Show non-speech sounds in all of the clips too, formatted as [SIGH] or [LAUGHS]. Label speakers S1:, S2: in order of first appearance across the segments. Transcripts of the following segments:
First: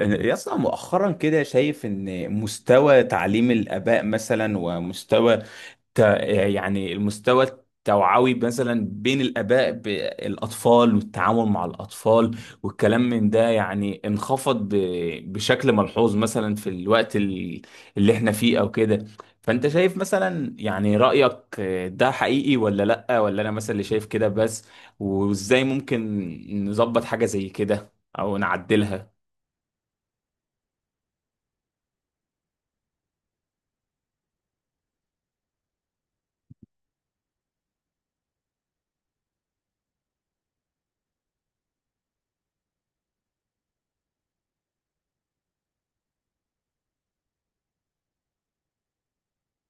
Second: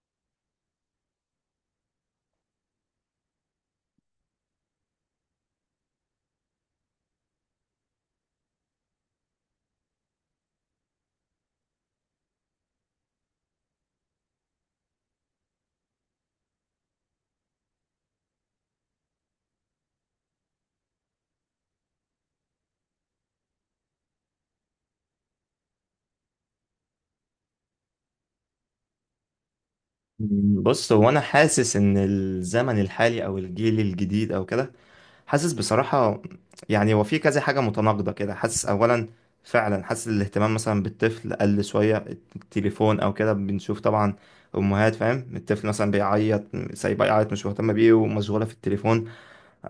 S1: يا اسطى، مؤخرا كده شايف ان مستوى تعليم الآباء مثلا ومستوى ت... يعني المستوى التوعوي مثلا بين الآباء بالأطفال والتعامل مع الأطفال والكلام من ده يعني انخفض بشكل ملحوظ مثلا في الوقت اللي احنا فيه أو كده. فأنت شايف مثلا يعني رأيك ده حقيقي ولا لأ، ولا أنا مثلا اللي شايف كده بس؟ وإزاي ممكن نظبط حاجة زي كده أو نعدلها؟
S2: بص هو انا حاسس ان الزمن الحالي او الجيل الجديد او كده حاسس بصراحة. يعني هو في كذا حاجة متناقضة كده حاسس اولا فعلا حاسس الاهتمام مثلا بالطفل قل شوية. التليفون او كده بنشوف طبعا امهات فاهم الطفل مثلا بيعيط سايبه يعيط مش مهتمة بيه ومشغولة في التليفون.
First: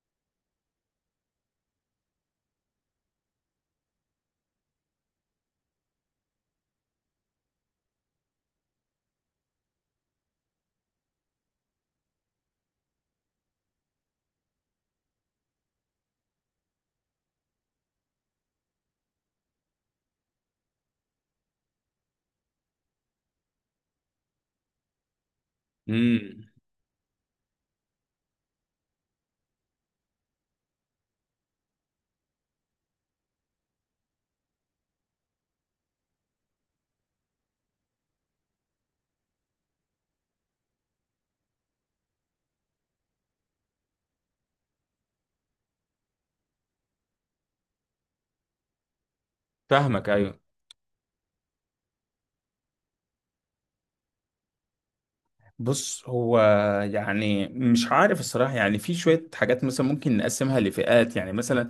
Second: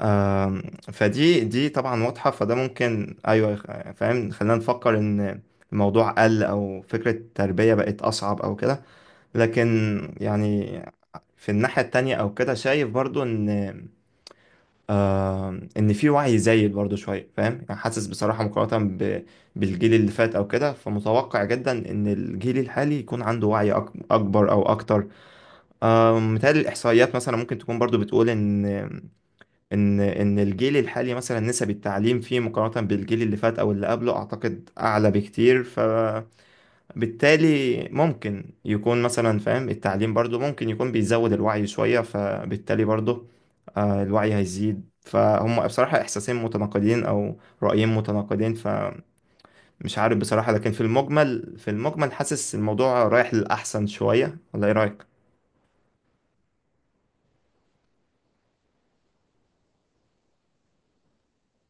S2: آم، فدي طبعا واضحة، فده ممكن ايوه فاهم خلينا نفكر ان الموضوع قل او فكرة التربية بقت اصعب او كده. لكن يعني في الناحية التانية أو كده شايف برضو إن، في وعي زايد برضو شوية فاهم، يعني حاسس بصراحة بالجيل اللي فات أو كده، فمتوقع جدا إن الجيل الحالي يكون عنده وعي أكبر أو أكتر.
S1: امم.
S2: متهيألي الإحصائيات مثلا ممكن تكون برضو بتقول إن الجيل الحالي مثلا نسب التعليم فيه مقارنة بالجيل اللي فات أو اللي قبله أعتقد أعلى بكتير، بالتالي ممكن يكون مثلا فاهم التعليم برضو ممكن يكون بيزود الوعي شوية، فبالتالي برضو الوعي هيزيد. فهم بصراحة إحساسين متناقضين أو رأيين متناقضين، فمش
S1: فاهمك،
S2: عارف
S1: ايوه.
S2: بصراحة، لكن في المجمل حاسس الموضوع رايح للأحسن شوية، ولا إيه رأيك؟
S1: بص، هو يعني مش عارف الصراحه، يعني في شويه حاجات مثلا ممكن نقسمها لفئات. يعني مثلا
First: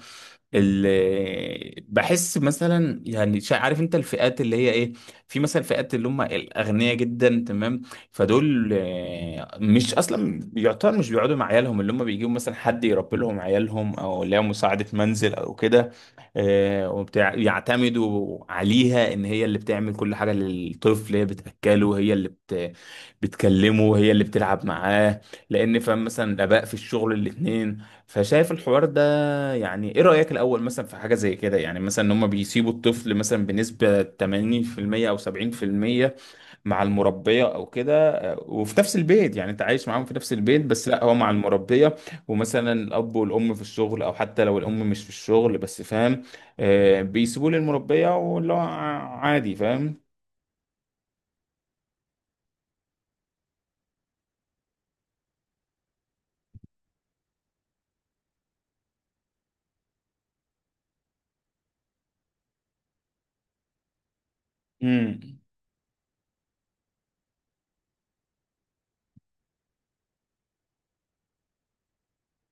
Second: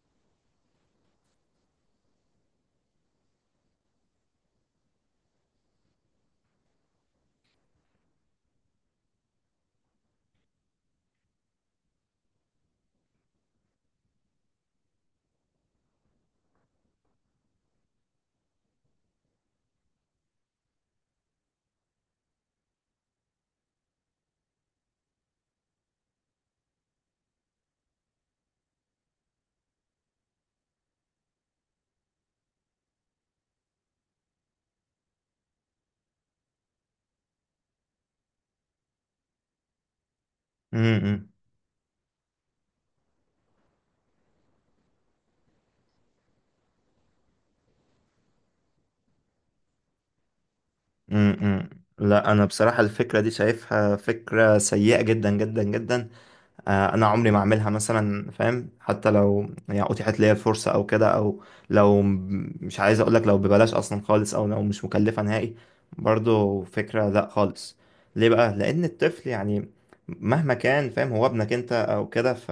S1: بحس مثلا يعني عارف انت الفئات اللي هي ايه. في مثلا فئات اللي هم الاغنياء جدا، تمام؟ فدول مش اصلا يعتبر، مش بيقعدوا مع عيالهم، اللي هم بيجيبوا مثلا حد يربي لهم عيالهم، او اللي هي مساعده منزل او كده، وبتاع. يعتمدوا عليها ان هي اللي بتعمل كل حاجه للطفل، هي بتاكله، هي اللي بتكلمه، هي اللي بتلعب معاه، لان فاهم مثلا الاباء في الشغل الاثنين. فشايف الحوار ده، يعني ايه رأيك الاول مثلا في حاجة زي كده؟ يعني مثلا ان هم بيسيبوا الطفل مثلا بنسبة 80% او 70% مع المربية او كده، وفي نفس البيت. يعني انت عايش معاهم في نفس البيت، بس لا، هو
S2: امم.
S1: مع المربية ومثلا الاب والام في الشغل، او حتى لو الام مش في الشغل، بس فاهم، بيسيبوه للمربية، واللي هو عادي، فاهم.
S2: امم. لا انا بصراحه الفكره دي شايفها فكره سيئه جدا جدا جدا. انا عمري ما اعملها مثلا فاهم، حتى لو يعني اتيحت ليا الفرصه او كده، او لو مش عايز اقولك لو ببلاش اصلا خالص، او لو مش مكلفه نهائي، برضو فكره لا خالص. ليه بقى؟ لان الطفل يعني مهما كان فاهم هو ابنك انت او كده،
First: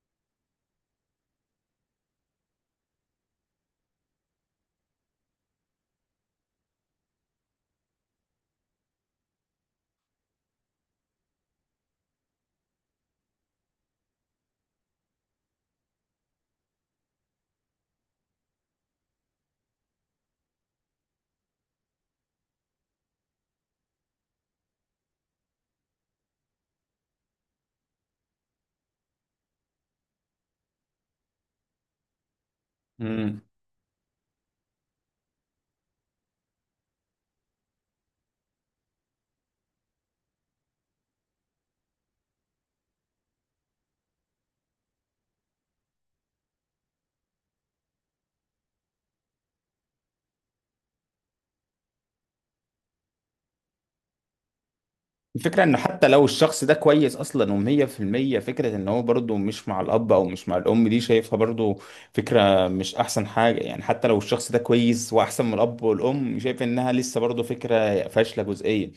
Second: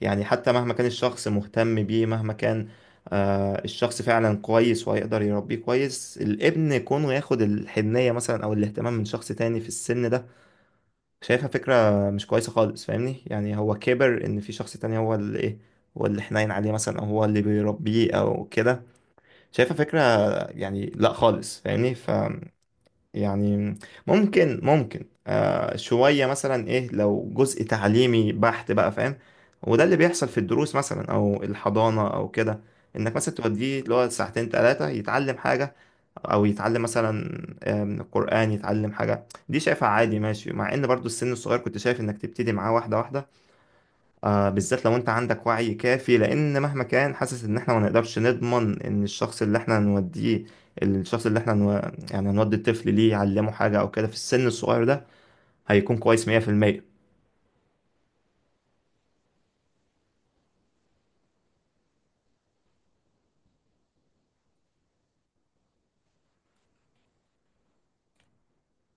S2: يعني حتى مهما كان الشخص مهتم بيه، مهما كان الشخص فعلا كويس وهيقدر يربيه كويس، الابن كونه ياخد الحنيه مثلا او الاهتمام من شخص تاني في السن ده شايفها فكرة مش كويسة خالص، فاهمني؟ يعني هو كبر ان في شخص تاني هو اللي ايه، هو اللي حنين عليه مثلا او هو اللي بيربيه او كده، شايفها فكرة، يعني لا خالص فاهمني. يعني ممكن شوية مثلا ايه لو جزء تعليمي بحت بقى فاهم، وده اللي بيحصل في الدروس مثلا او الحضانة او كده، انك مثلا
S1: امم.
S2: توديه اللي هو ساعتين تلاتة يتعلم حاجة، او يتعلم مثلا قرآن، يتعلم حاجة. دي شايفها عادي ماشي، مع ان برضو السن الصغير كنت شايف انك تبتدي معاه واحدة واحدة، بالذات لو انت عندك وعي كافي، لان مهما كان حاسس ان احنا ما نقدرش نضمن ان الشخص اللي احنا هنوديه الشخص اللي احنا نو... يعني هنودي الطفل ليه يعلمه حاجة او كده في السن الصغير ده،
S1: الفكرة انه
S2: هيكون
S1: حتى لو
S2: كويس
S1: الشخص ده
S2: 100%.
S1: كويس اصلا ومية في المية، فكرة ان هو برضه مش مع الاب او مش مع الام دي شايفها برضه فكرة مش احسن حاجة. يعني حتى لو الشخص ده كويس واحسن من الاب والام، شايف انها لسه برضه فكرة فاشلة جزئيا،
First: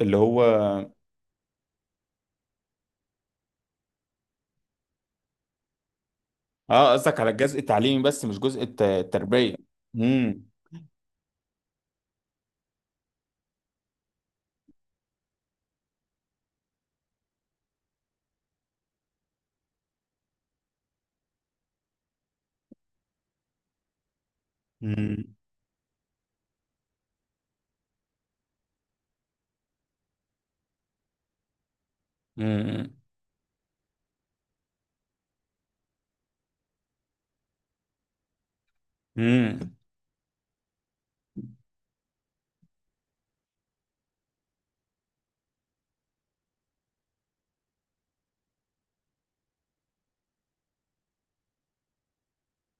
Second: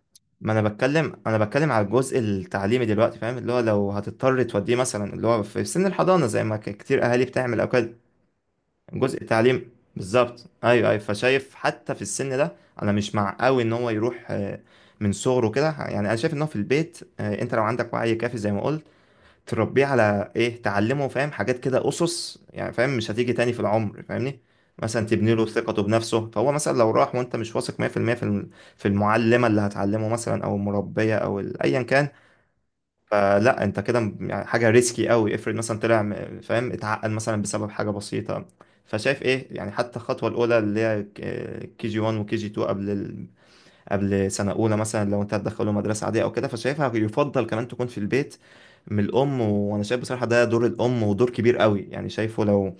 S1: اللي هو.
S2: ما انا بتكلم على الجزء التعليمي دلوقتي فاهم، اللي هو لو هتضطر توديه مثلا اللي هو في سن الحضانة زي ما
S1: اه،
S2: كتير
S1: قصدك
S2: اهالي
S1: على الجزء
S2: بتعمل او كده.
S1: التعليمي بس، مش جزء
S2: جزء
S1: التربية؟
S2: تعليم، بالظبط،
S1: امم.
S2: ايوه، ايوه، فشايف حتى في السن ده انا مش مع قوي ان هو يروح من صغره كده، يعني انا شايف ان هو في البيت، انت لو عندك وعي كافي زي ما قلت تربيه على ايه، تعلمه فاهم حاجات كده، اسس يعني فاهم مش هتيجي تاني في العمر، فاهمني؟ مثلا تبني
S1: امم.
S2: له ثقته بنفسه، فهو مثلا لو راح وانت مش واثق 100% في المية في المعلمه اللي هتعلمه مثلا او المربيه او ايا كان،
S1: امم.
S2: فلا انت كده يعني حاجه ريسكي قوي. افرض مثلا طلع فاهم اتعقد مثلا بسبب حاجه بسيطه. فشايف ايه، يعني حتى الخطوه الاولى اللي هي كي جي 1 وكي جي 2 قبل سنه اولى مثلا، لو انت هتدخله مدرسه عاديه او كده، فشايفها يفضل كمان تكون في البيت من الام. وانا شايف بصراحه ده دور الام ودور كبير قوي، يعني شايفه لو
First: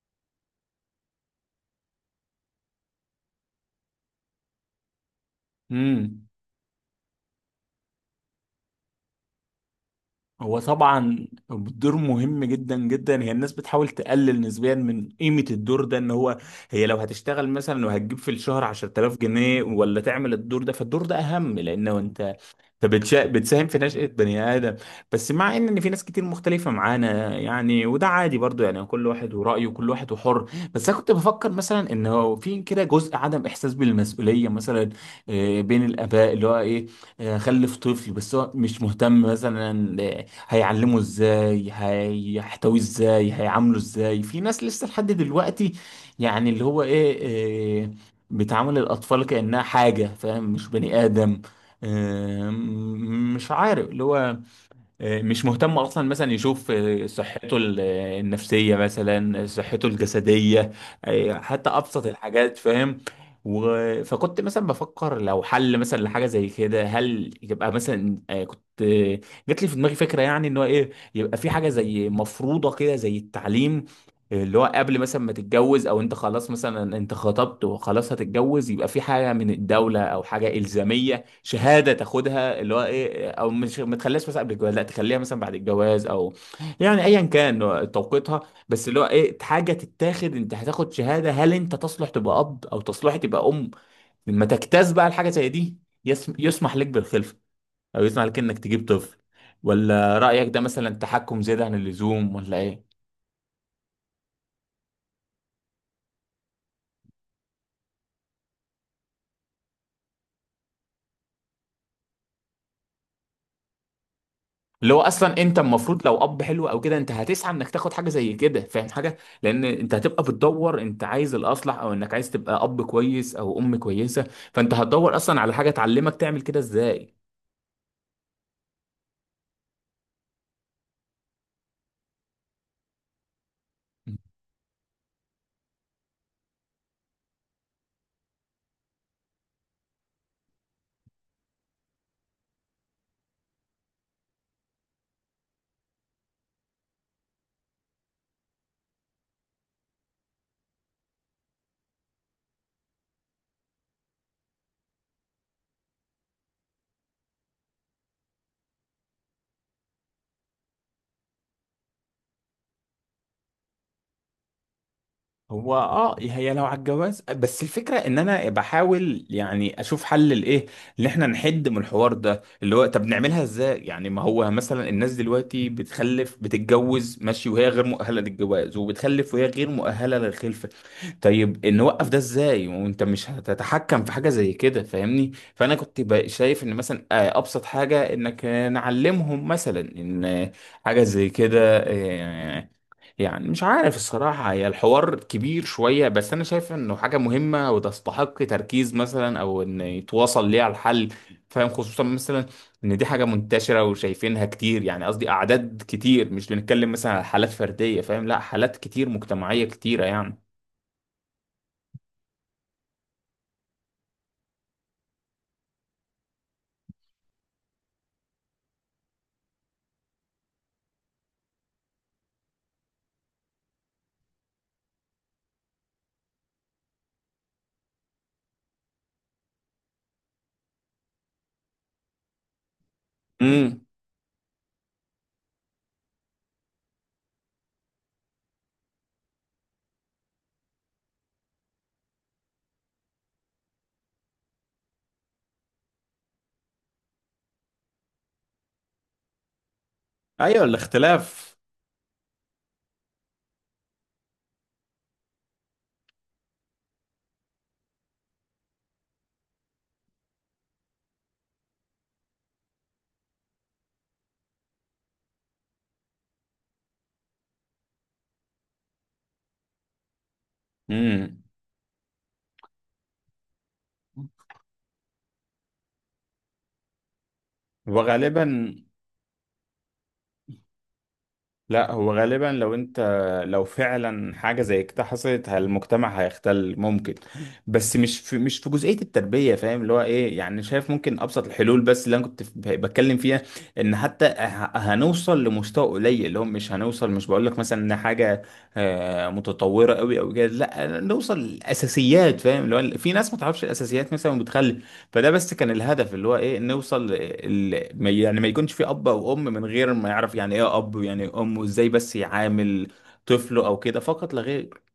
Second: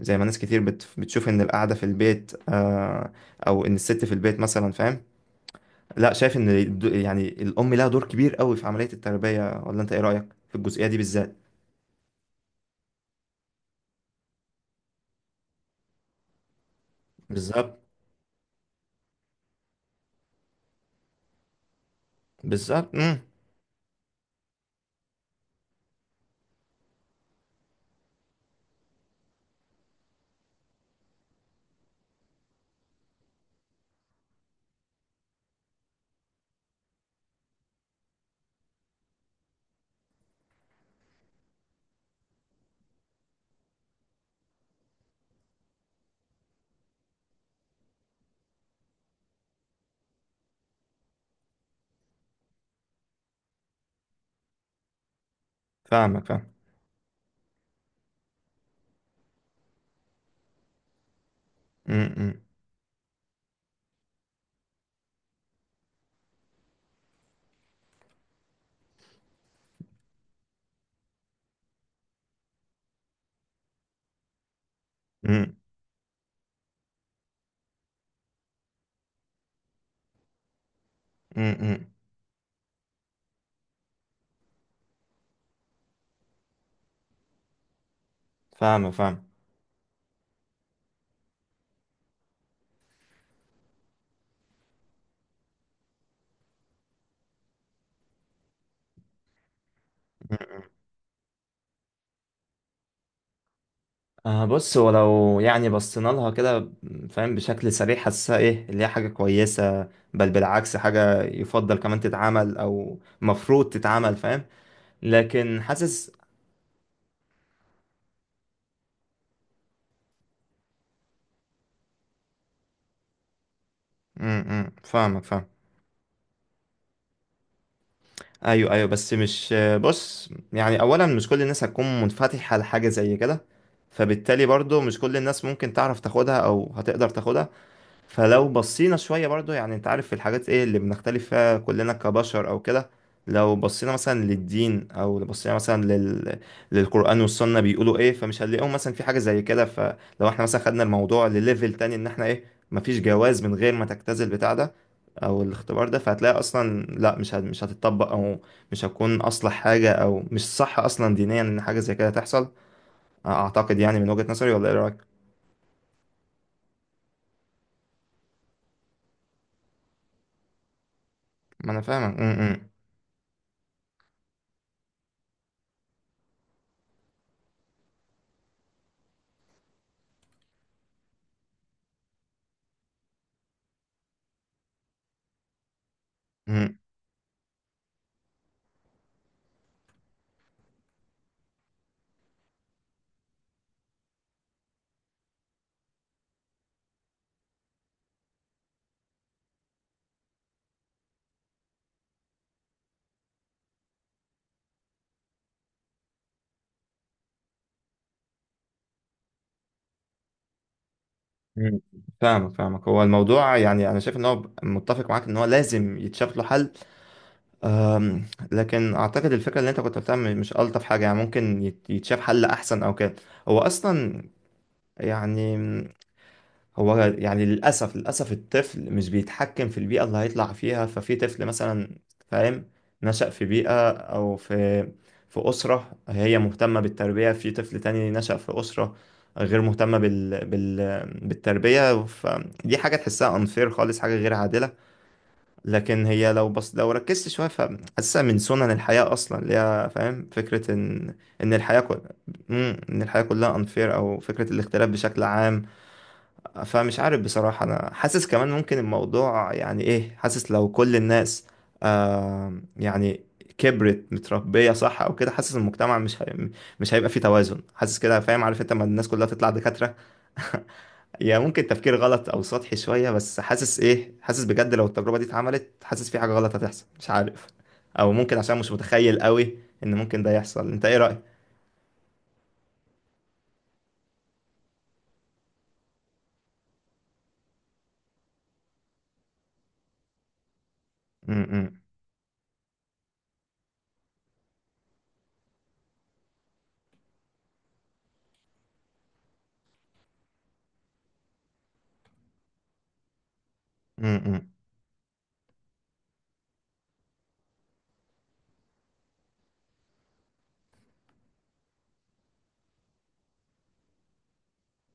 S2: زي ما ناس كتير بتشوف ان القعده في البيت او ان الست في البيت مثلا فاهم، لا،
S1: امم.
S2: شايف ان يعني الام لها دور كبير قوي في عمليه التربيه، ولا انت ايه رايك في
S1: هو
S2: الجزئيه دي
S1: طبعا
S2: بالذات؟
S1: الدور مهم جدا جدا. هي الناس بتحاول تقلل نسبيا من قيمة الدور ده، ان هو هي لو هتشتغل
S2: بالظبط.
S1: مثلا وهتجيب في الشهر 10,000 جنيه، ولا تعمل الدور ده، فالدور ده اهم، لانه انت
S2: بالظبط. امم.
S1: بتساهم في نشأة بني آدم. بس مع ان إن في ناس كتير مختلفة معانا يعني، وده عادي برضو، يعني كل واحد ورأيه، كل واحد وحر. بس انا كنت بفكر مثلا ان هو في كده جزء عدم احساس بالمسؤولية مثلا، بين الآباء، اللي هو ايه، خلف طفل بس هو مش مهتم مثلا، هيعلمه ازاي، هيحتويه ازاي، هيعامله ازاي. في ناس لسه لحد دلوقتي، يعني اللي هو ايه، بتعامل الأطفال كأنها حاجة فاهم، مش بني آدم. مش عارف اللي هو، مش مهتم اصلا
S2: فاهمك،
S1: مثلا
S2: فاهم.
S1: يشوف صحته النفسيه مثلا، صحته الجسديه، حتى ابسط
S2: امم.
S1: الحاجات، فاهم. فكنت مثلا بفكر لو حل مثلا لحاجه زي كده، هل يبقى مثلا كنت جات لي في دماغي فكره، يعني ان هو ايه، يبقى في حاجه زي مفروضه كده زي التعليم، اللي هو قبل مثلا ما
S2: امم.
S1: تتجوز، او انت خلاص مثلا انت خطبت وخلاص هتتجوز، يبقى في حاجه من الدوله او حاجه الزاميه،
S2: امم.
S1: شهاده تاخدها، اللي هو ايه، او مش ما تخليهاش مثلا قبل الجواز، لا، تخليها مثلا بعد الجواز، او يعني ايا كان توقيتها، بس
S2: فاهمك،
S1: اللي هو
S2: فاهم.
S1: ايه حاجه تتاخد. انت هتاخد شهاده، هل انت تصلح تبقى اب او تصلح تبقى ام، لما تجتاز بقى الحاجه زي دي يسمح لك بالخلفه، او يسمح لك انك تجيب طفل. ولا رايك ده مثلا تحكم زياده عن اللزوم، ولا ايه؟
S2: بص، ولو يعني بصينا لها كده فاهم بشكل سريع حاسسها ايه، اللي هي حاجة كويسة، بل بالعكس حاجة يفضل كمان تتعمل او مفروض تتعمل فاهم،
S1: اللي هو اصلا انت
S2: لكن
S1: المفروض
S2: حاسس.
S1: لو اب حلو او كده، انت هتسعى انك تاخد حاجه زي كده فاهم، حاجه، لان انت هتبقى بتدور، انت عايز الاصلح، او انك عايز تبقى اب كويس او ام كويسه،
S2: م-.
S1: فانت هتدور
S2: فاهمك،
S1: اصلا
S2: فاهم.
S1: على حاجه تعلمك تعمل كده ازاي.
S2: ايوه، ايوه، بس مش. بص، يعني اولا مش كل الناس هتكون منفتحه لحاجه زي كده، فبالتالي برضو مش كل الناس ممكن تعرف تاخدها او هتقدر تاخدها. فلو بصينا شوية برضو، يعني انت عارف الحاجات ايه اللي بنختلف فيها كلنا كبشر او كده، لو بصينا مثلا للدين او لو بصينا مثلا للقرآن والسنة بيقولوا ايه، فمش هنلاقيهم مثلا في حاجة زي كده. فلو احنا مثلا خدنا الموضوع لليفل تاني ان احنا ايه، مفيش جواز من غير ما تجتاز البتاع ده او الاختبار ده، فهتلاقي اصلا لا، مش هتطبق، او مش هتكون اصلح حاجة، او مش صح اصلا دينيا ان حاجة زي كده تحصل، اعتقد يعني من وجهة نظري، ولا ايه رأيك؟
S1: هو هي لو على الجواز بس، الفكره ان انا بحاول يعني اشوف حل لايه، ان احنا نحد
S2: ما
S1: من
S2: انا
S1: الحوار
S2: فاهمك. م-.
S1: ده،
S2: م-.
S1: اللي هو طب نعملها ازاي يعني؟ ما هو مثلا الناس دلوقتي بتخلف، بتتجوز ماشي وهي غير مؤهله للجواز، وبتخلف وهي غير مؤهله للخلفه. طيب نوقف ده ازاي؟ وانت مش هتتحكم في حاجه زي كده، فاهمني. فانا كنت بقى شايف ان
S2: م-.
S1: مثلا ابسط حاجه انك نعلمهم مثلا ان حاجه زي كده، آه، يعني مش عارف الصراحة، هي الحوار كبير شوية بس أنا شايف إنه حاجة مهمة، وتستحق تركيز مثلا، أو إن يتواصل ليها الحل فاهم، خصوصا مثلا إن دي حاجة منتشرة وشايفينها كتير. يعني قصدي أعداد كتير، مش بنتكلم مثلا على حالات فردية فاهم، لا، حالات كتير، مجتمعية كتيرة يعني.
S2: مم. فاهمك، فاهمك، هو الموضوع يعني انا شايف ان هو متفق معاك ان هو لازم يتشاف له حل. أم، لكن اعتقد الفكره اللي انت كنت بتعمل مش الطف حاجه، يعني ممكن يتشاف حل احسن او كده. هو اصلا يعني، هو يعني للأسف للأسف الطفل مش بيتحكم في البيئة اللي هيطلع فيها، ففي طفل مثلا فاهم نشأ في
S1: امم.
S2: بيئة أو في أسرة هي مهتمة بالتربية، في طفل تاني نشأ في أسرة غير مهتمة بالتربية، فدي حاجة تحسها unfair خالص، حاجة غير عادلة. لكن هي بس لو ركزت شوية فحاسسها من سنن الحياة أصلا اللي هي فاهم
S1: ايوه،
S2: فكرة إن
S1: الاختلاف.
S2: الحياة إن الحياة كلها unfair، أو فكرة الاختلاف بشكل عام. فمش عارف بصراحة، أنا حاسس كمان ممكن الموضوع يعني إيه، حاسس لو كل الناس يعني كبرت متربية صح أو كده، حاسس المجتمع مش هيبقى فيه توازن، حاسس كده فاهم، عارف أنت لما الناس كلها تطلع دكاترة [LAUGHS] هي
S1: امم.
S2: ممكن تفكير غلط أو سطحي شوية، بس حاسس إيه، حاسس بجد لو التجربة دي اتعملت حاسس في حاجة غلط هتحصل، مش عارف، أو ممكن
S1: وغالبا
S2: عشان مش متخيل قوي إن ممكن ده يحصل. أنت إيه رأيك؟
S1: لا، هو غالبا لو انت، لو فعلا حاجه زي كده حصلت، المجتمع هيختل ممكن. بس مش في جزئيه التربيه فاهم. اللي هو ايه يعني، شايف ممكن
S2: م-.
S1: ابسط
S2: م-.
S1: الحلول بس، اللي انا كنت بتكلم فيها، ان حتى هنوصل لمستوى قليل، اللي هو مش هنوصل، مش بقول لك مثلا ان حاجه متطوره قوي او كده، لا، نوصل لاساسيات فاهم، اللي هو في ناس ما تعرفش
S2: م-.
S1: الاساسيات مثلا
S2: م.
S1: وبتخلي. فده بس كان الهدف، اللي هو ايه، نوصل يعني ما يكونش في اب او ام من غير ما يعرف يعني ايه اب ويعني ايه ام، وازاي بس يعامل طفله او كده، فقط لا غير.